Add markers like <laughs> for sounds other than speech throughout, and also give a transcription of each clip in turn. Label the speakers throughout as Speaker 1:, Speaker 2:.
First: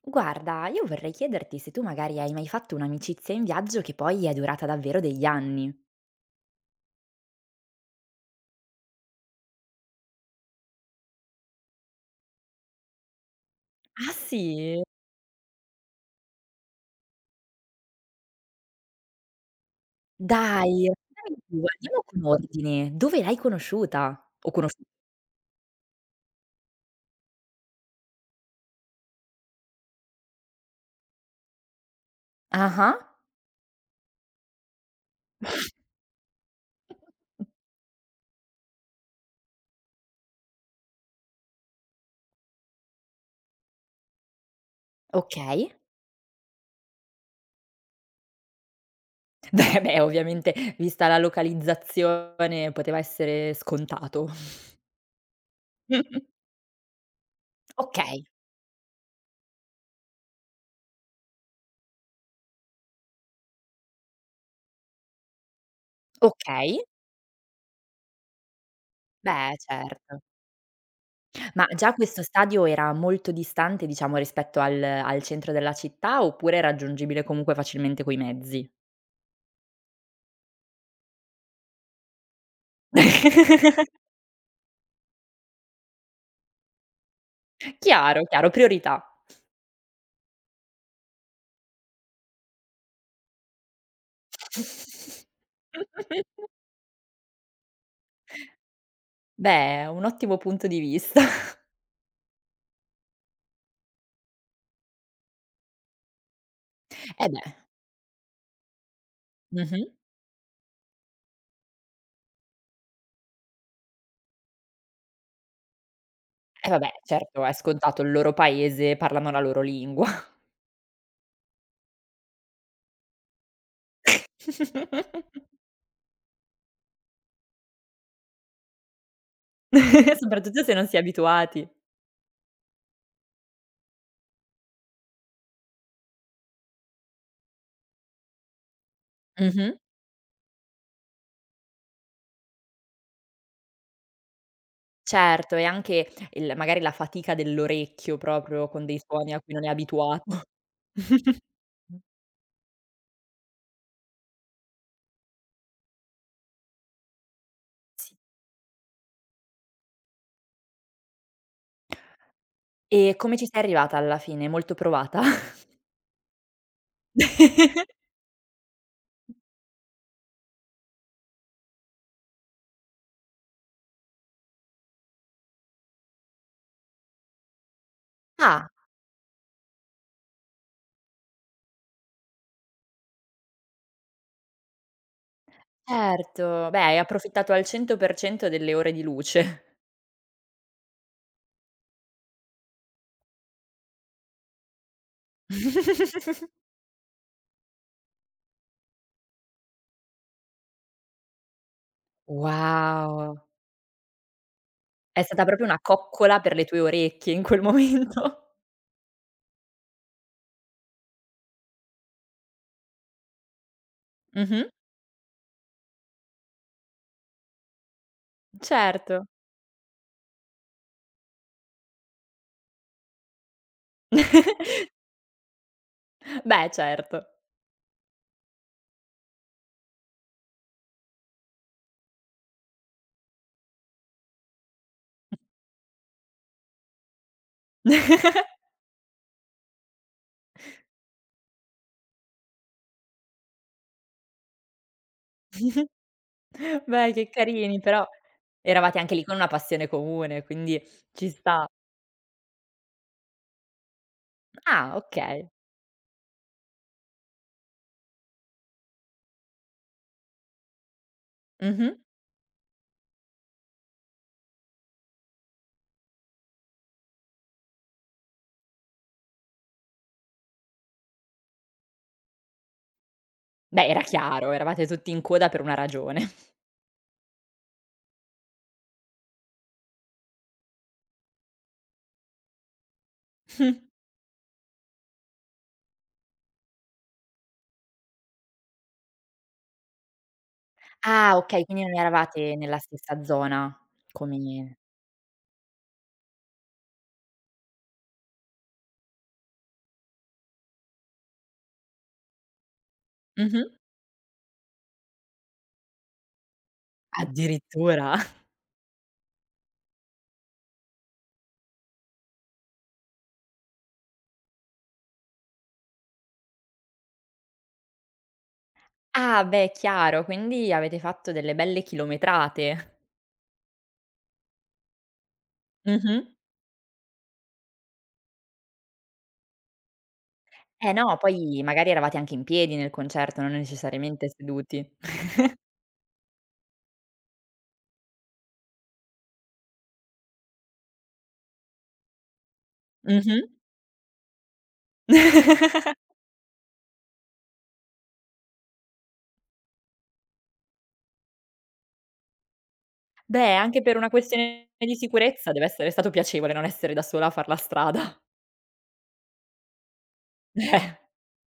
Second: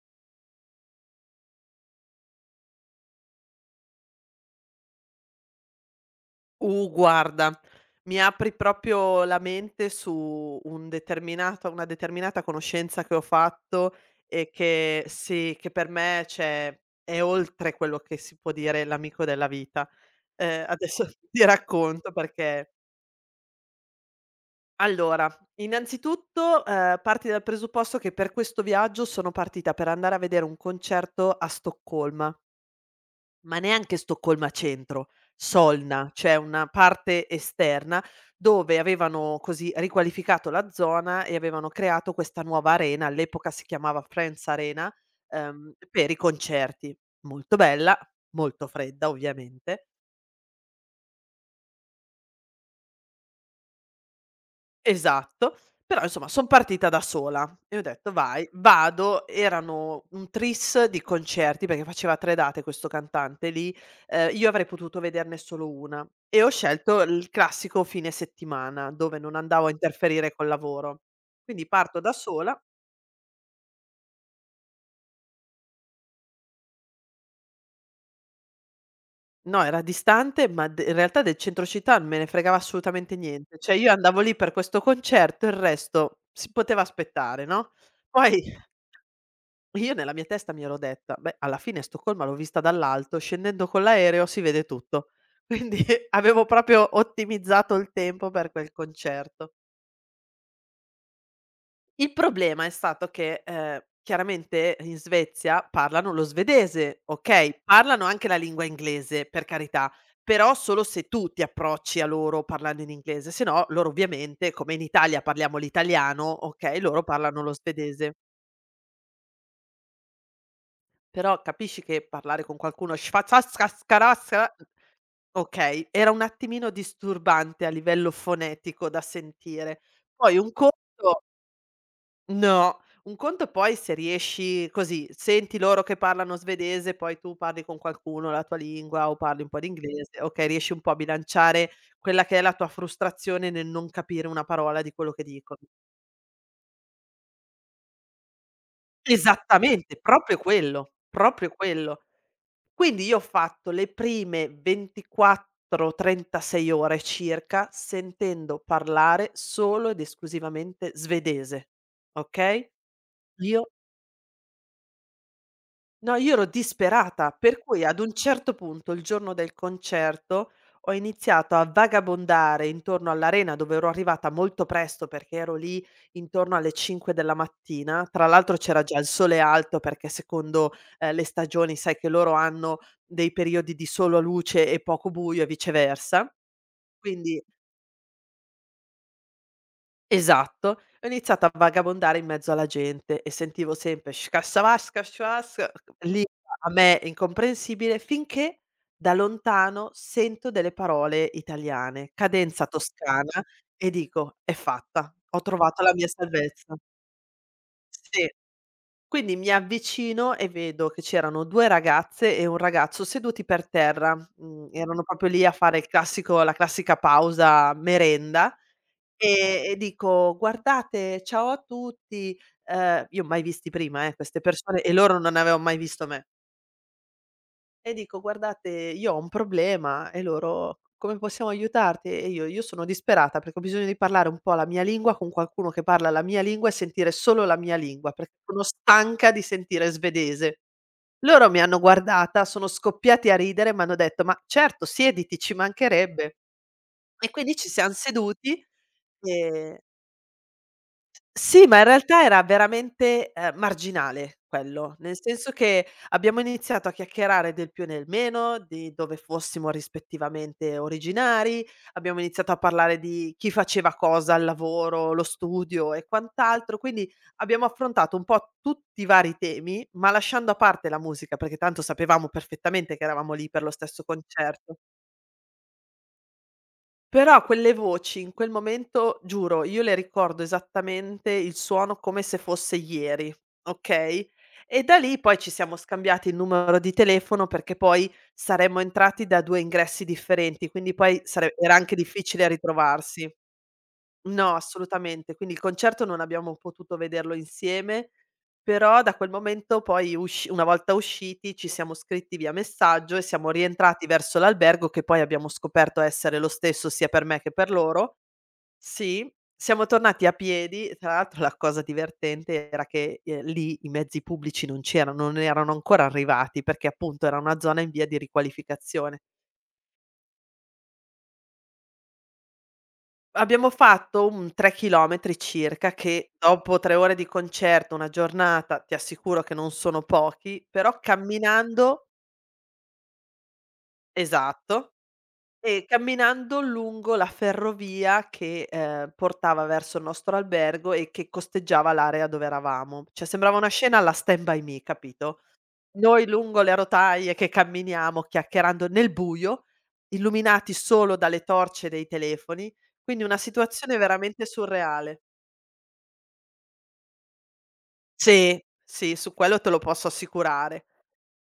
Speaker 1: Guarda, io vorrei chiederti se tu magari hai mai fatto un'amicizia in viaggio che poi è durata davvero degli anni.
Speaker 2: Guarda, mi apri proprio la mente su un determinata una determinata conoscenza che ho fatto
Speaker 1: Ah
Speaker 2: e
Speaker 1: sì?
Speaker 2: che sì, che per me, cioè, è oltre quello che si può dire l'amico della vita.
Speaker 1: Dai,
Speaker 2: Adesso <laughs>
Speaker 1: raccontami di
Speaker 2: ti
Speaker 1: più, andiamo
Speaker 2: racconto
Speaker 1: con
Speaker 2: perché
Speaker 1: ordine. Dove l'hai conosciuta? O conosci
Speaker 2: allora, innanzitutto, parti dal presupposto che per questo viaggio sono partita per andare a vedere un concerto a Stoccolma.
Speaker 1: ah-ah.
Speaker 2: Ma neanche Stoccolma centro, Solna, cioè una parte esterna dove avevano così riqualificato la zona e avevano creato questa nuova arena, all'epoca si chiamava Friends Arena,
Speaker 1: Okay.
Speaker 2: per i concerti. Molto bella, molto fredda
Speaker 1: <laughs> Beh,
Speaker 2: ovviamente.
Speaker 1: beh, ovviamente vista la localizzazione poteva essere scontato.
Speaker 2: Esatto, però insomma son
Speaker 1: <laughs>
Speaker 2: partita da sola e ho detto:
Speaker 1: Okay,
Speaker 2: "Vai, vado." Erano un tris di concerti, perché faceva 3 date questo cantante lì, io avrei potuto vederne solo 1 e ho
Speaker 1: okay.
Speaker 2: scelto il classico fine settimana, dove non
Speaker 1: Beh,
Speaker 2: andavo a
Speaker 1: certo.
Speaker 2: interferire col lavoro. Quindi
Speaker 1: Ma già
Speaker 2: parto da
Speaker 1: questo
Speaker 2: sola.
Speaker 1: stadio era molto distante, diciamo, rispetto al centro della città, oppure è raggiungibile comunque facilmente coi mezzi?
Speaker 2: No, era distante, ma d in realtà del centro città non me ne fregava assolutamente niente, cioè io
Speaker 1: <laughs>
Speaker 2: andavo lì per questo concerto, il resto si poteva aspettare, no,
Speaker 1: Chiaro,
Speaker 2: poi
Speaker 1: chiaro, priorità.
Speaker 2: io nella mia testa mi ero detta: "Beh, alla fine Stoccolma l'ho vista dall'alto, scendendo con l'aereo si vede tutto".
Speaker 1: <laughs>
Speaker 2: Quindi <laughs> avevo proprio ottimizzato il tempo per quel concerto.
Speaker 1: Beh, un ottimo punto di vista.
Speaker 2: Il problema è stato che, chiaramente in Svezia parlano lo svedese,
Speaker 1: Eh beh.
Speaker 2: okay, parlano anche la lingua inglese, per
Speaker 1: Mh-mh.
Speaker 2: carità, però solo se tu ti approcci a loro parlando in inglese, se no loro ovviamente, come in Italia parliamo l'italiano,
Speaker 1: Eh
Speaker 2: okay,
Speaker 1: vabbè,
Speaker 2: loro parlano
Speaker 1: certo,
Speaker 2: lo
Speaker 1: è scontato, il
Speaker 2: svedese.
Speaker 1: loro paese, parlano la loro lingua.
Speaker 2: Però capisci che parlare con qualcuno schfazaskaskarasca,
Speaker 1: <laughs>
Speaker 2: okay, era un attimino disturbante a livello fonetico da sentire. Poi un
Speaker 1: Soprattutto se non si è
Speaker 2: conto
Speaker 1: abituati.
Speaker 2: No, un conto poi se riesci così, senti loro che parlano svedese, poi tu parli con qualcuno la tua lingua o parli un po'
Speaker 1: Mh-mh.
Speaker 2: d'inglese, okay, riesci un po' a bilanciare quella che è la tua frustrazione nel non capire una parola di quello che
Speaker 1: Certo,
Speaker 2: dicono.
Speaker 1: e anche il magari la fatica dell'orecchio proprio con dei suoni a cui non è
Speaker 2: Esattamente, proprio
Speaker 1: abituato.
Speaker 2: quello,
Speaker 1: <laughs>
Speaker 2: proprio
Speaker 1: Mh,
Speaker 2: quello. Quindi io ho fatto le prime 24, 36 ore circa
Speaker 1: sì.
Speaker 2: sentendo parlare solo ed esclusivamente svedese, okay?
Speaker 1: E come ci sei
Speaker 2: Io
Speaker 1: arrivata alla fine? Molto provata?
Speaker 2: No, io ero disperata, per cui ad
Speaker 1: <laughs>
Speaker 2: un certo punto, il giorno del concerto, ho iniziato a vagabondare intorno all'arena, dove ero arrivata molto presto perché ero lì intorno alle 5 della mattina. Tra l'altro
Speaker 1: Ah,
Speaker 2: c'era già il sole alto perché secondo, le stagioni sai che loro hanno dei periodi di solo luce e poco buio e viceversa.
Speaker 1: certo. Beh, hai
Speaker 2: Quindi
Speaker 1: approfittato al 100% delle ore di luce.
Speaker 2: esatto. Ho iniziato a vagabondare in mezzo alla gente e sentivo sempre scassavasca, lì
Speaker 1: <laughs>
Speaker 2: a me incomprensibile, finché da lontano sento delle parole italiane, cadenza toscana
Speaker 1: Wow!
Speaker 2: e dico: "È fatta,
Speaker 1: È
Speaker 2: ho
Speaker 1: stata proprio una
Speaker 2: trovato la mia
Speaker 1: coccola per le
Speaker 2: salvezza".
Speaker 1: tue orecchie in quel
Speaker 2: Sì.
Speaker 1: momento.
Speaker 2: Quindi mi avvicino e vedo che c'erano 2 ragazze e un ragazzo seduti per terra, mhmm,
Speaker 1: Mh-mh,
Speaker 2: erano proprio lì a fare il classico la classica pausa merenda.
Speaker 1: certo.
Speaker 2: E dico: "Guardate, ciao a tutti", io mai visti prima queste persone
Speaker 1: <laughs>
Speaker 2: e loro non avevan mai visto me.
Speaker 1: Beh, certo.
Speaker 2: E dico: "Guardate, io ho un problema" e loro: "Come possiamo aiutarti?" E io: "Io sono disperata perché ho bisogno di parlare un po' la mia lingua con qualcuno che parla la mia lingua e sentire solo la mia lingua, perché sono stanca di sentire svedese". Loro mi hanno guardata, sono scoppiati a ridere, m'hanno detto: "Ma certo, siediti, ci mancherebbe".
Speaker 1: Beh, che
Speaker 2: E quindi ci
Speaker 1: carini,
Speaker 2: siam
Speaker 1: però
Speaker 2: seduti
Speaker 1: eravate anche lì con una
Speaker 2: e
Speaker 1: passione comune, quindi ci
Speaker 2: sì,
Speaker 1: sta.
Speaker 2: ma in realtà era veramente, marginale
Speaker 1: Ah,
Speaker 2: quello, nel senso
Speaker 1: okay.
Speaker 2: che abbiamo iniziato a chiacchierare del più e del meno, di dove fossimo rispettivamente originari,
Speaker 1: Mh-mh.
Speaker 2: abbiamo iniziato a parlare di chi faceva cosa al lavoro, lo studio e quant'altro, quindi abbiamo affrontato un po' tutti i vari temi, ma lasciando a parte la musica, perché tanto sapevamo perfettamente che eravamo lì per lo
Speaker 1: Beh, era
Speaker 2: stesso
Speaker 1: chiaro,
Speaker 2: concerto.
Speaker 1: eravate tutti in coda per una ragione.
Speaker 2: Però quelle voci in quel momento, giuro, io le ricordo esattamente il suono come se fosse ieri,
Speaker 1: <laughs>
Speaker 2: okay, e da lì poi ci siamo scambiati il numero di telefono perché poi saremmo entrati da 2 ingressi differenti, quindi poi
Speaker 1: Ah,
Speaker 2: sare
Speaker 1: okay,
Speaker 2: era
Speaker 1: quindi
Speaker 2: anche
Speaker 1: non
Speaker 2: difficile
Speaker 1: eravate nella stessa
Speaker 2: ritrovarsi.
Speaker 1: zona come
Speaker 2: No, assolutamente. Quindi il concerto non abbiamo potuto vederlo insieme, però da quel momento poi usci una volta usciti ci siamo scritti via messaggio e siamo
Speaker 1: mh-mh.
Speaker 2: rientrati verso l'albergo, che poi abbiamo scoperto essere lo stesso sia per me che per
Speaker 1: Addirittura.
Speaker 2: loro.
Speaker 1: <laughs>
Speaker 2: Sì, siamo tornati a piedi. Tra l'altro la cosa divertente era che, lì i mezzi pubblici non c'erano, non erano ancora arrivati perché appunto era una zona in via di riqualificazione.
Speaker 1: Ah, beh, chiaro, quindi avete fatto delle belle chilometrate.
Speaker 2: Abbiamo fatto un 3 chilometri circa
Speaker 1: Mh-mh.
Speaker 2: che dopo 3 ore di concerto, 1 giornata, ti assicuro che non sono pochi,
Speaker 1: Eh
Speaker 2: però
Speaker 1: no, poi magari
Speaker 2: camminando,
Speaker 1: eravate anche in piedi nel concerto, non necessariamente seduti.
Speaker 2: esatto, e camminando lungo la ferrovia che, portava verso il nostro albergo e che costeggiava l'area dove eravamo. Cioè
Speaker 1: Mh-mh.
Speaker 2: sembrava una scena alla Stand by Me, capito?
Speaker 1: <laughs>
Speaker 2: Noi lungo le rotaie che camminiamo chiacchierando nel buio, illuminati solo dalle torce dei telefoni, quindi una
Speaker 1: Beh, anche per
Speaker 2: situazione
Speaker 1: una
Speaker 2: veramente
Speaker 1: questione di
Speaker 2: surreale.
Speaker 1: sicurezza deve essere stato piacevole non essere da sola a far la strada. <laughs>
Speaker 2: Sì, sì, su quello te lo posso assicurare.
Speaker 1: Eh.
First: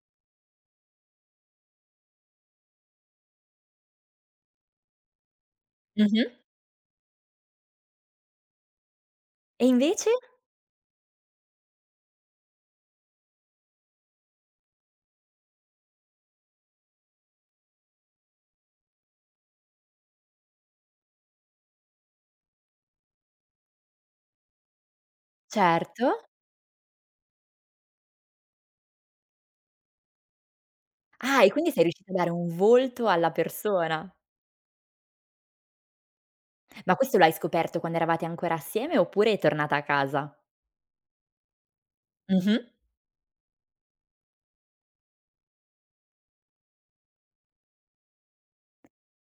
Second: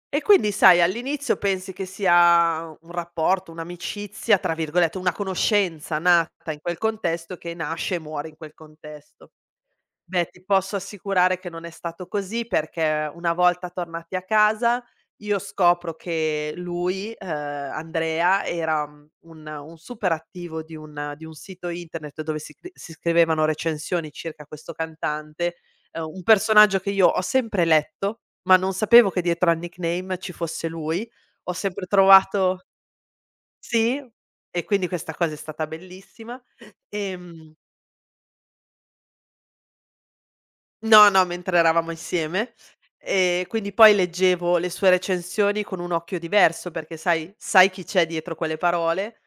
Speaker 2: E quindi sai, all'inizio pensi che sia un rapporto, un'amicizia, tra virgolette, una conoscenza
Speaker 1: Mh-mh.
Speaker 2: nata in quel contesto che nasce e muore in quel contesto.
Speaker 1: E invece?
Speaker 2: Beh, ti posso assicurare che non è stato così perché una volta tornati a casa io scopro che lui, Andrea, era, mhmm, un super attivo di un sito internet dove si scrivevano recensioni circa questo cantante,
Speaker 1: Certo.
Speaker 2: un personaggio che io ho sempre letto, ma non sapevo che dietro al nickname ci fosse lui.
Speaker 1: Ah, e
Speaker 2: Ho
Speaker 1: quindi sei
Speaker 2: sempre
Speaker 1: riuscita a dare un
Speaker 2: trovato
Speaker 1: volto alla
Speaker 2: Sì,
Speaker 1: persona.
Speaker 2: e quindi questa cosa è stata bellissima.
Speaker 1: Ma questo l'hai
Speaker 2: Ehm
Speaker 1: scoperto quando eravate ancora assieme oppure è tornata a casa?
Speaker 2: No, no, mentre eravamo insieme.
Speaker 1: Mh-mh.
Speaker 2: Quindi poi leggevo le sue recensioni con un occhio diverso, perché sai chi c'è dietro quelle parole,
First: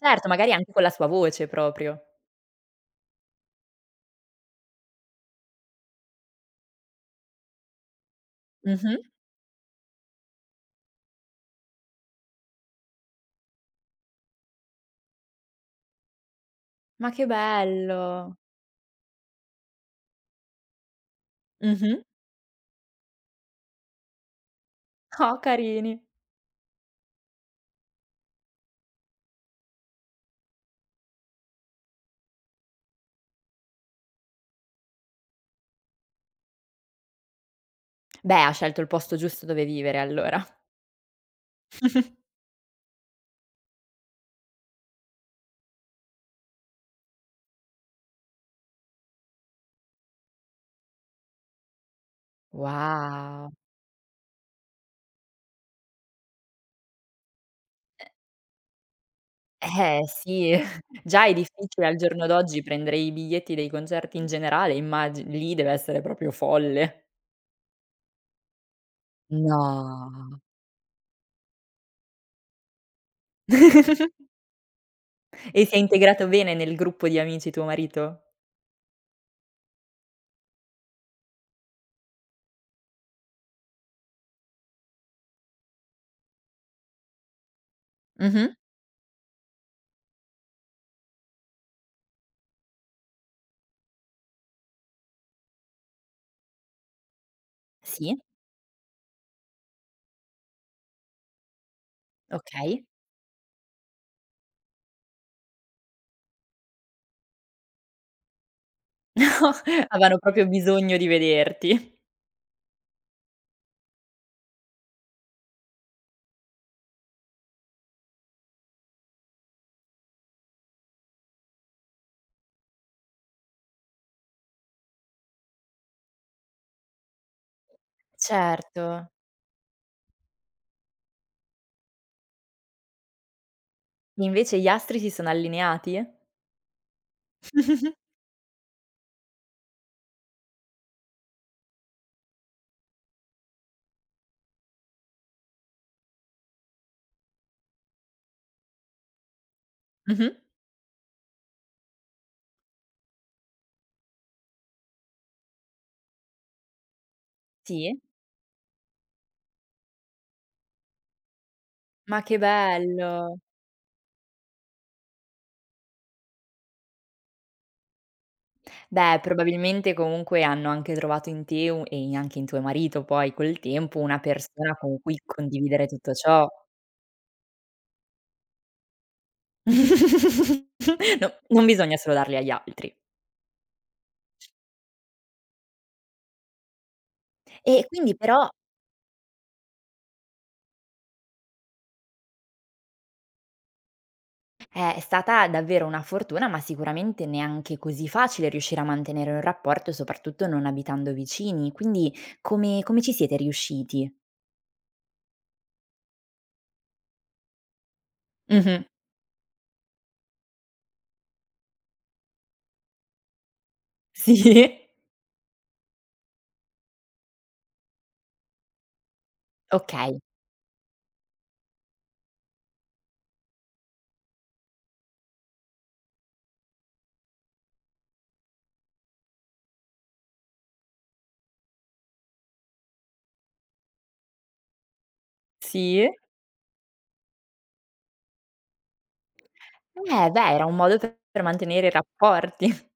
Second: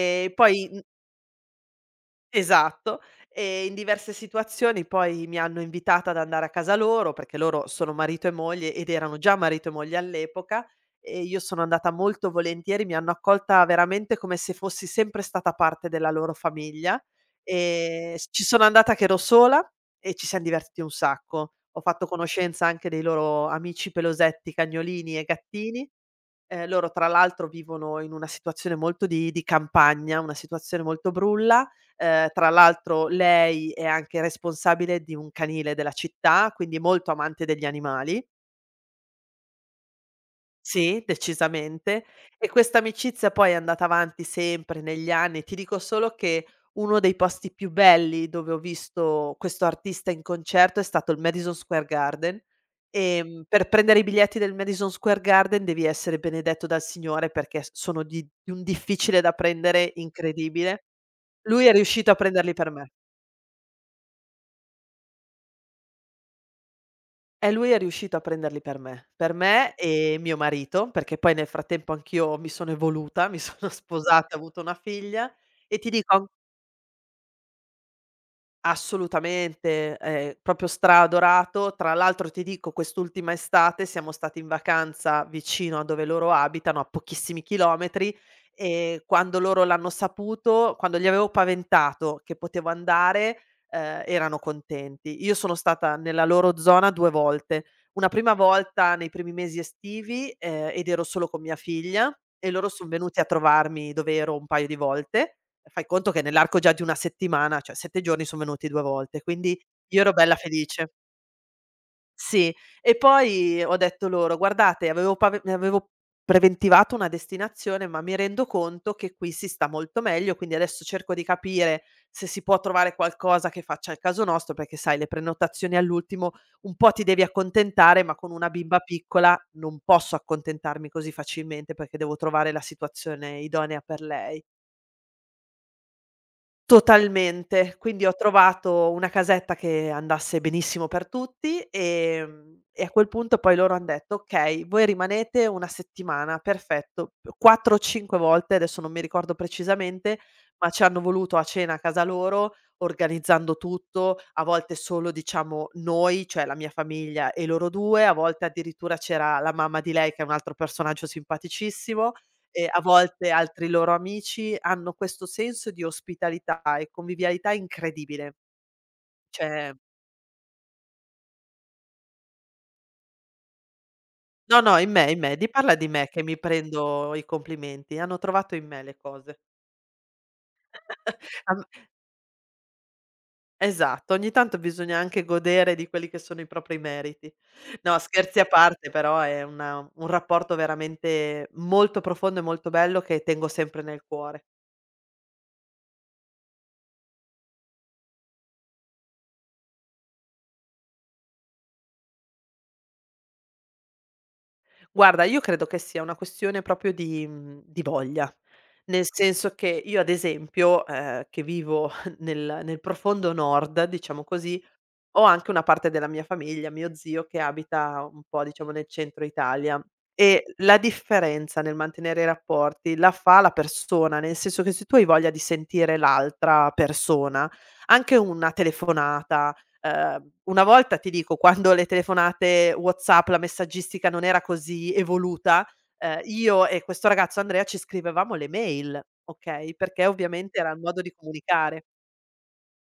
Speaker 1: Certo, magari
Speaker 2: poi
Speaker 1: anche
Speaker 2: n
Speaker 1: con la sua voce proprio.
Speaker 2: esatto. E in diverse situazioni poi mi hanno invitata ad andare a casa loro, perché loro sono marito e moglie ed
Speaker 1: Mh-mh.
Speaker 2: erano già marito e moglie all'epoca, e io sono andata molto volentieri, mi hanno accolta veramente come se fossi sempre stata parte della loro famiglia.
Speaker 1: Ma che
Speaker 2: S
Speaker 1: bello.
Speaker 2: ci sono andata che ero sola e ci siam divertiti un sacco. Ho
Speaker 1: Mh-mh.
Speaker 2: fatto conoscenza anche dei loro amici pelosetti, cagnolini e
Speaker 1: Oh,
Speaker 2: gattini.
Speaker 1: carini.
Speaker 2: Loro tra l'altro vivono in una situazione molto di campagna, una situazione molto brulla, tra l'altro lei è anche responsabile di un canile della città, quindi molto amante degli animali.
Speaker 1: Beh, ha scelto il posto giusto dove vivere allora.
Speaker 2: Sì, decisamente. E questa amicizia poi è andata avanti sempre negli anni. Ti dico solo che uno dei posti più belli dove ho visto questo artista in concerto è stato il Madison Square Garden.
Speaker 1: Wow.
Speaker 2: Per prendere i biglietti del Madison Square Garden devi essere benedetto dal Signore perché s sono di un difficile da prendere
Speaker 1: Eh sì,
Speaker 2: incredibile.
Speaker 1: <laughs> già è
Speaker 2: Lui è
Speaker 1: difficile al
Speaker 2: riuscito a
Speaker 1: giorno
Speaker 2: prenderli
Speaker 1: d'oggi
Speaker 2: per me.
Speaker 1: prendere i biglietti dei concerti in generale, immagi lì deve essere proprio folle.
Speaker 2: E lui è riuscito a prenderli per me
Speaker 1: No.
Speaker 2: e mio marito, perché poi nel frattempo anch'io mi sono evoluta, mi <laughs> sono
Speaker 1: <laughs>
Speaker 2: sposata, ho avuto una figlia
Speaker 1: E si è
Speaker 2: e ti
Speaker 1: integrato
Speaker 2: dico.
Speaker 1: bene nel gruppo di amici tuo marito?
Speaker 2: Assolutamente, proprio stra-adorato. Tra l'altro ti dico quest'ultima estate siamo stati in vacanza vicino a dove loro abitano, a pochissimi chilometri,
Speaker 1: Mh-mh.
Speaker 2: e quando loro l'hanno saputo quando gli avevo paventato che potevo andare, erano contenti. Io sono stata nella loro zona 2 volte. Una
Speaker 1: Sì,
Speaker 2: prima volta nei primi mesi estivi, ed ero solo con mia figlia e loro
Speaker 1: okay.
Speaker 2: son venuti a trovarmi dove ero un paio di volte. Fai conto che nell'arco già di 1 settimana, cioè 7 giorni, son venuti 2 volte, quindi
Speaker 1: <laughs>
Speaker 2: io ero
Speaker 1: Avevano
Speaker 2: bella
Speaker 1: proprio
Speaker 2: felice.
Speaker 1: bisogno di vederti.
Speaker 2: Sì, e poi ho detto loro: "Guardate, avevo preventivato una destinazione, ma mi rendo conto che qui si sta molto meglio, quindi adesso cerco di capire se si può trovare qualcosa che faccia il caso nostro", perché sai le prenotazioni all'ultimo un po' ti devi accontentare, ma con una bimba
Speaker 1: Certo.
Speaker 2: piccola non posso accontentarmi così facilmente, perché devo trovare la situazione idonea per lei.
Speaker 1: Invece gli astri si sono allineati?
Speaker 2: Totalmente. Quindi
Speaker 1: <laughs>
Speaker 2: ho trovato una casetta che andasse benissimo per tutti, e a quel punto poi loro han detto: "Okay, voi rimanete 1 settimana." Perfetto. 4 o 5 volte, adesso non mi ricordo precisamente,
Speaker 1: Mh-mh.
Speaker 2: ma ci hanno voluto a cena a casa loro, organizzando tutto, a volte solo diciamo noi, cioè la mia famiglia e loro
Speaker 1: Sì?
Speaker 2: 2, a volte addirittura c'era la mamma di lei che è un altro personaggio simpaticissimo
Speaker 1: Ma che
Speaker 2: e a volte
Speaker 1: bello!
Speaker 2: altri loro amici hanno questo senso di ospitalità e convivialità incredibile.
Speaker 1: Beh,
Speaker 2: Cioè
Speaker 1: probabilmente comunque hanno anche trovato in te u e in anche in tuo marito poi col tempo, una
Speaker 2: no,
Speaker 1: persona
Speaker 2: no,
Speaker 1: con cui
Speaker 2: in me, di parla
Speaker 1: condividere
Speaker 2: di me
Speaker 1: tutto
Speaker 2: che mi
Speaker 1: ciò.
Speaker 2: prendo i complimenti, hanno trovato in me le cose.
Speaker 1: <laughs> No,
Speaker 2: Am
Speaker 1: non bisogna solo darli agli altri.
Speaker 2: esatto, ogni tanto bisogna anche godere di quelli che sono i propri meriti.
Speaker 1: E
Speaker 2: No,
Speaker 1: quindi
Speaker 2: scherzi a
Speaker 1: però
Speaker 2: parte però è una un rapporto veramente molto profondo e molto bello che tengo sempre nel cuore.
Speaker 1: è stata davvero una fortuna, ma sicuramente neanche così facile riuscire a mantenere un rapporto, soprattutto non abitando vicini. Quindi come ci siete riusciti?
Speaker 2: Guarda, io credo che sia una questione proprio di mhmm, di voglia.
Speaker 1: Mh-mh.
Speaker 2: Nel senso che io ad esempio, che vivo <laughs> nel profondo nord, diciamo così,
Speaker 1: Sì. <laughs>
Speaker 2: ho anche una parte della mia famiglia, mio zio che abita un po' diciamo nel centro Italia
Speaker 1: Okay.
Speaker 2: e la differenza nel mantenere i rapporti la fa la persona, nel senso che se tu hai voglia di sentire l'altra persona, anche una telefonata una volta ti dico quando le telefonate WhatsApp, la messaggistica non era così evoluta,
Speaker 1: Sì.
Speaker 2: io e questo ragazzo Andrea ci scrivevamo le mail, okay, perché
Speaker 1: Eh beh,
Speaker 2: ovviamente
Speaker 1: era
Speaker 2: era
Speaker 1: un
Speaker 2: il
Speaker 1: modo
Speaker 2: modo di
Speaker 1: per
Speaker 2: comunicare.
Speaker 1: mantenere i rapporti.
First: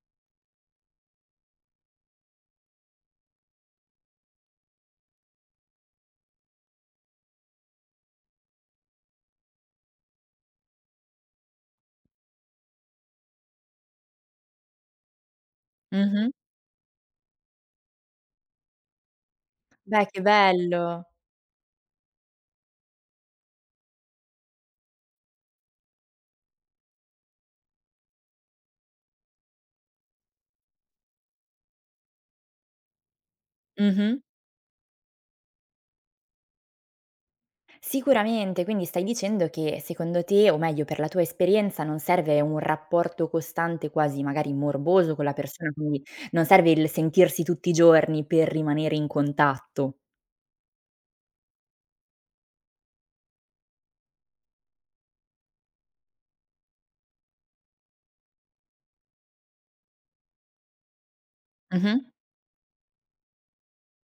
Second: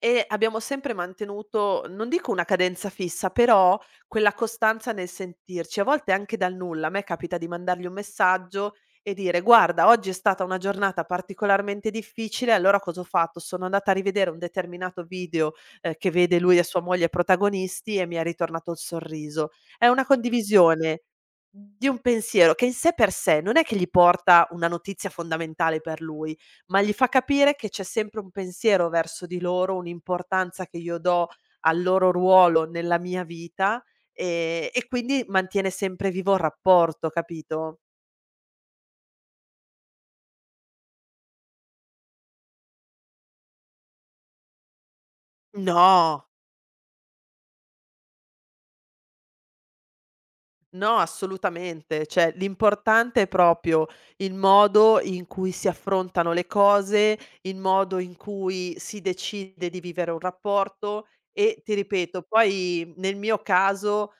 Speaker 2: E abbiamo sempre mantenuto, non dico una cadenza fissa, però quella costanza nel sentirci. A volte anche dal nulla, a me capita di mandargli un messaggio e dire: "Guarda, oggi è stata una giornata particolarmente difficile, allora cosa ho fatto? Sono andata a rivedere un determinato video, che
Speaker 1: Mh-mh.
Speaker 2: vede lui e sua moglie protagonisti e mi è ritornato il sorriso". È una
Speaker 1: Beh, che
Speaker 2: condivisione
Speaker 1: bello.
Speaker 2: di un pensiero che in sé per sé non è che gli porta una notizia fondamentale per lui. Ma gli fa capire che c'è sempre un pensiero verso di loro, un'importanza che io do al loro ruolo nella mia vita,
Speaker 1: Mh-mh.
Speaker 2: e quindi mantiene sempre vivo il rapporto, capito?
Speaker 1: Sicuramente, quindi stai dicendo che secondo te, o meglio per la tua esperienza, non serve un rapporto costante, quasi magari morboso con la persona, quindi
Speaker 2: No,
Speaker 1: non serve il sentirsi tutti i giorni per rimanere in contatto.
Speaker 2: no, assolutamente. Cioè, l'importante è proprio il modo in cui si affrontano le cose, il modo in cui si decide di vivere un rapporto e, ti
Speaker 1: Mh-mh.
Speaker 2: ripeto, poi nel mio caso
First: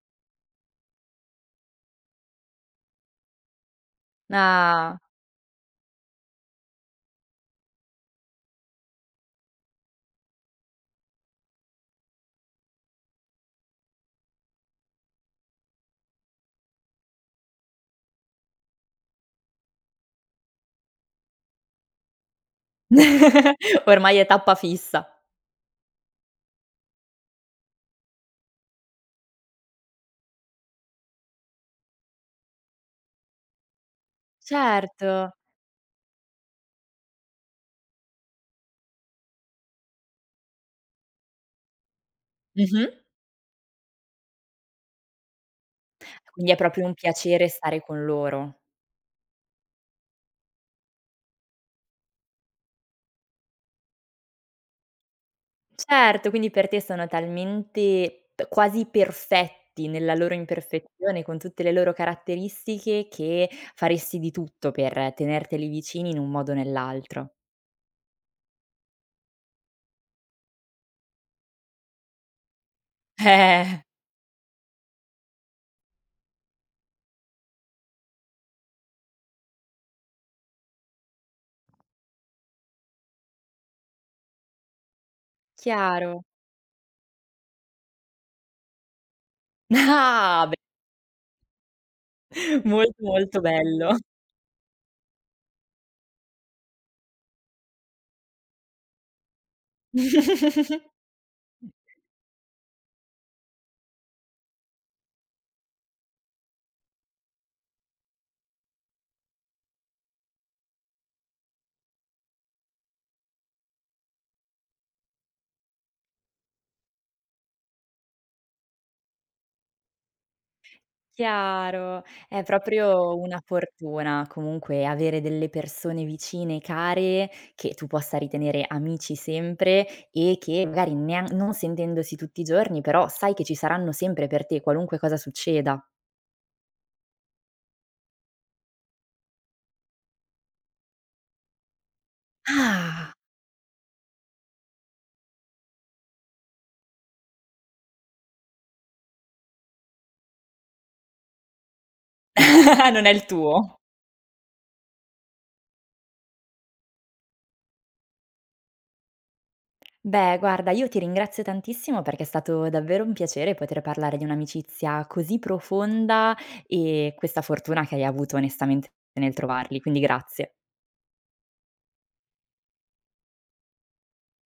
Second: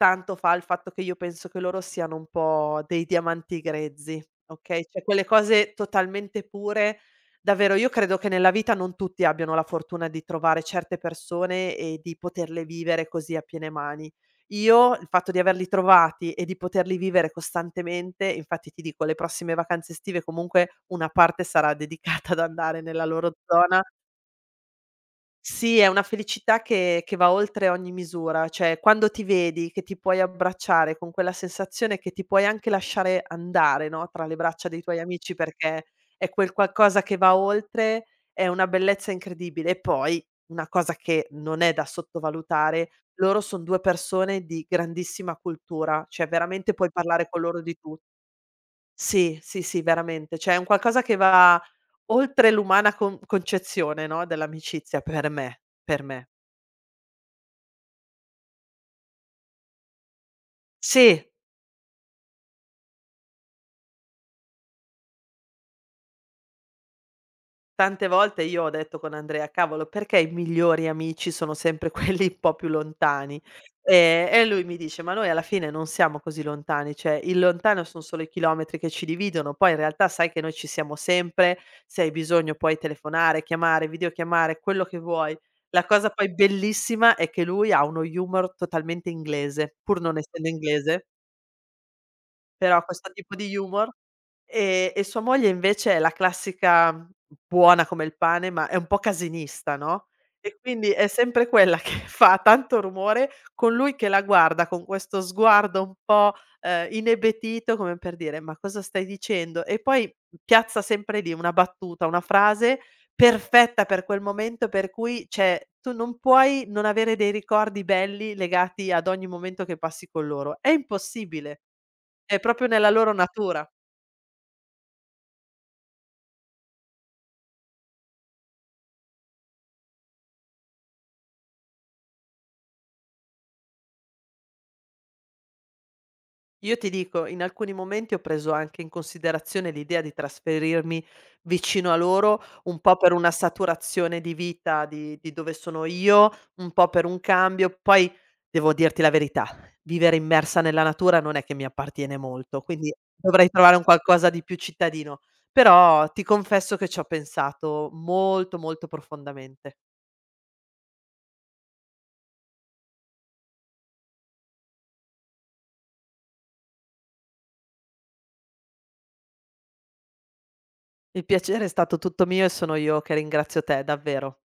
Speaker 2: tanto fa il fatto che io penso che loro siano un po' dei diamanti grezzi, okay,
Speaker 1: Ah.
Speaker 2: cioè quelle cose totalmente pure. Davvero io credo che nella vita non tutti abbiano la fortuna di trovare certe persone e di poterle vivere così a piene mani. Io il fatto di averli trovati e di poterli vivere costantemente, infatti ti dico, le prossime vacanze estive comunque una parte sarà <laughs> dedicata ad andare nella loro zona.
Speaker 1: <laughs> Ormai è tappa fissa.
Speaker 2: Sì, è una felicità che va oltre ogni misura, cioè quando ti vedi che ti puoi abbracciare con quella sensazione che ti puoi anche lasciare andare, no, tra le braccia dei tuoi
Speaker 1: Certo.
Speaker 2: amici perché è quel qualcosa che va oltre, è una bellezza incredibile. E poi una cosa che non è da sottovalutare,
Speaker 1: Mh-mh.
Speaker 2: loro son due persone di grandissima cultura, cioè
Speaker 1: Quindi è
Speaker 2: veramente
Speaker 1: proprio
Speaker 2: puoi
Speaker 1: un
Speaker 2: parlare con
Speaker 1: piacere
Speaker 2: loro di
Speaker 1: stare
Speaker 2: tu.
Speaker 1: con loro.
Speaker 2: Sì, sì, sì, veramente. Cioè è un qualcosa che va oltre l'umana con concezione, no, dell'amicizia per me, per me.
Speaker 1: Certo, quindi per te sono talmente p quasi perfetti nella loro
Speaker 2: Sì.
Speaker 1: imperfezione, con tutte le loro caratteristiche, che faresti di tutto per tenerteli vicini in un modo o nell'altro.
Speaker 2: Tante volte io ho detto con Andrea: "Cavolo, perché i migliori amici sono sempre <laughs> quelli un po' più lontani?"
Speaker 1: Eh.
Speaker 2: E lui mi dice: "Ma noi alla fine non siamo così lontani, cioè il lontano son solo i chilometri che ci dividono, poi in realtà sai che noi ci siamo sempre, se hai bisogno puoi telefonare, chiamare, videochiamare, quello che vuoi." La cosa
Speaker 1: Chiaro.
Speaker 2: poi
Speaker 1: <laughs>
Speaker 2: bellissima è che lui ha uno humor totalmente inglese, pur non
Speaker 1: Ah,
Speaker 2: essendo
Speaker 1: beh,
Speaker 2: inglese, però
Speaker 1: molto,
Speaker 2: questo tipo
Speaker 1: molto
Speaker 2: di humor
Speaker 1: bello.
Speaker 2: e sua moglie invece è la classica buona come il pane, ma è un po' casinista, no, e
Speaker 1: <laughs>
Speaker 2: quindi è sempre quella che <laughs> fa tanto rumore, con lui che la guarda con questo sguardo un po', inebetito come per dire: "Ma cosa stai dicendo?" E poi piazza sempre lì una battuta, una frase perfetta per quel momento per cui cioè, tu non puoi non avere dei ricordi belli legati ad ogni momento che passi con loro. È impossibile,
Speaker 1: Chiaro,
Speaker 2: è
Speaker 1: è
Speaker 2: proprio nella loro
Speaker 1: proprio una
Speaker 2: natura.
Speaker 1: fortuna comunque avere delle persone vicine, care, che tu possa ritenere amici sempre e che magari nean non sentendosi tutti i giorni, però sai che ci saranno sempre per te qualunque cosa succeda.
Speaker 2: Io ti dico, in alcuni momenti ho preso anche in considerazione l'idea di trasferirmi vicino a loro, un po' per
Speaker 1: Ah,
Speaker 2: una saturazione di vita di dove sono io, un po' per un cambio. Poi devo dirti la verità, vivere immersa nella natura non è che mi appartiene molto,
Speaker 1: <laughs>
Speaker 2: quindi
Speaker 1: non è il
Speaker 2: dovrei
Speaker 1: tuo.
Speaker 2: trovare un qualcosa di più cittadino. Però ti confesso che ci ho pensato molto, molto profondamente.
Speaker 1: Beh, guarda, io ti ringrazio tantissimo perché è stato davvero un piacere poter parlare di un'amicizia così profonda e questa fortuna che hai avuto onestamente nel trovarli, quindi grazie.
Speaker 2: Il piacere è stato tutto mio e sono io che ringrazio te, davvero.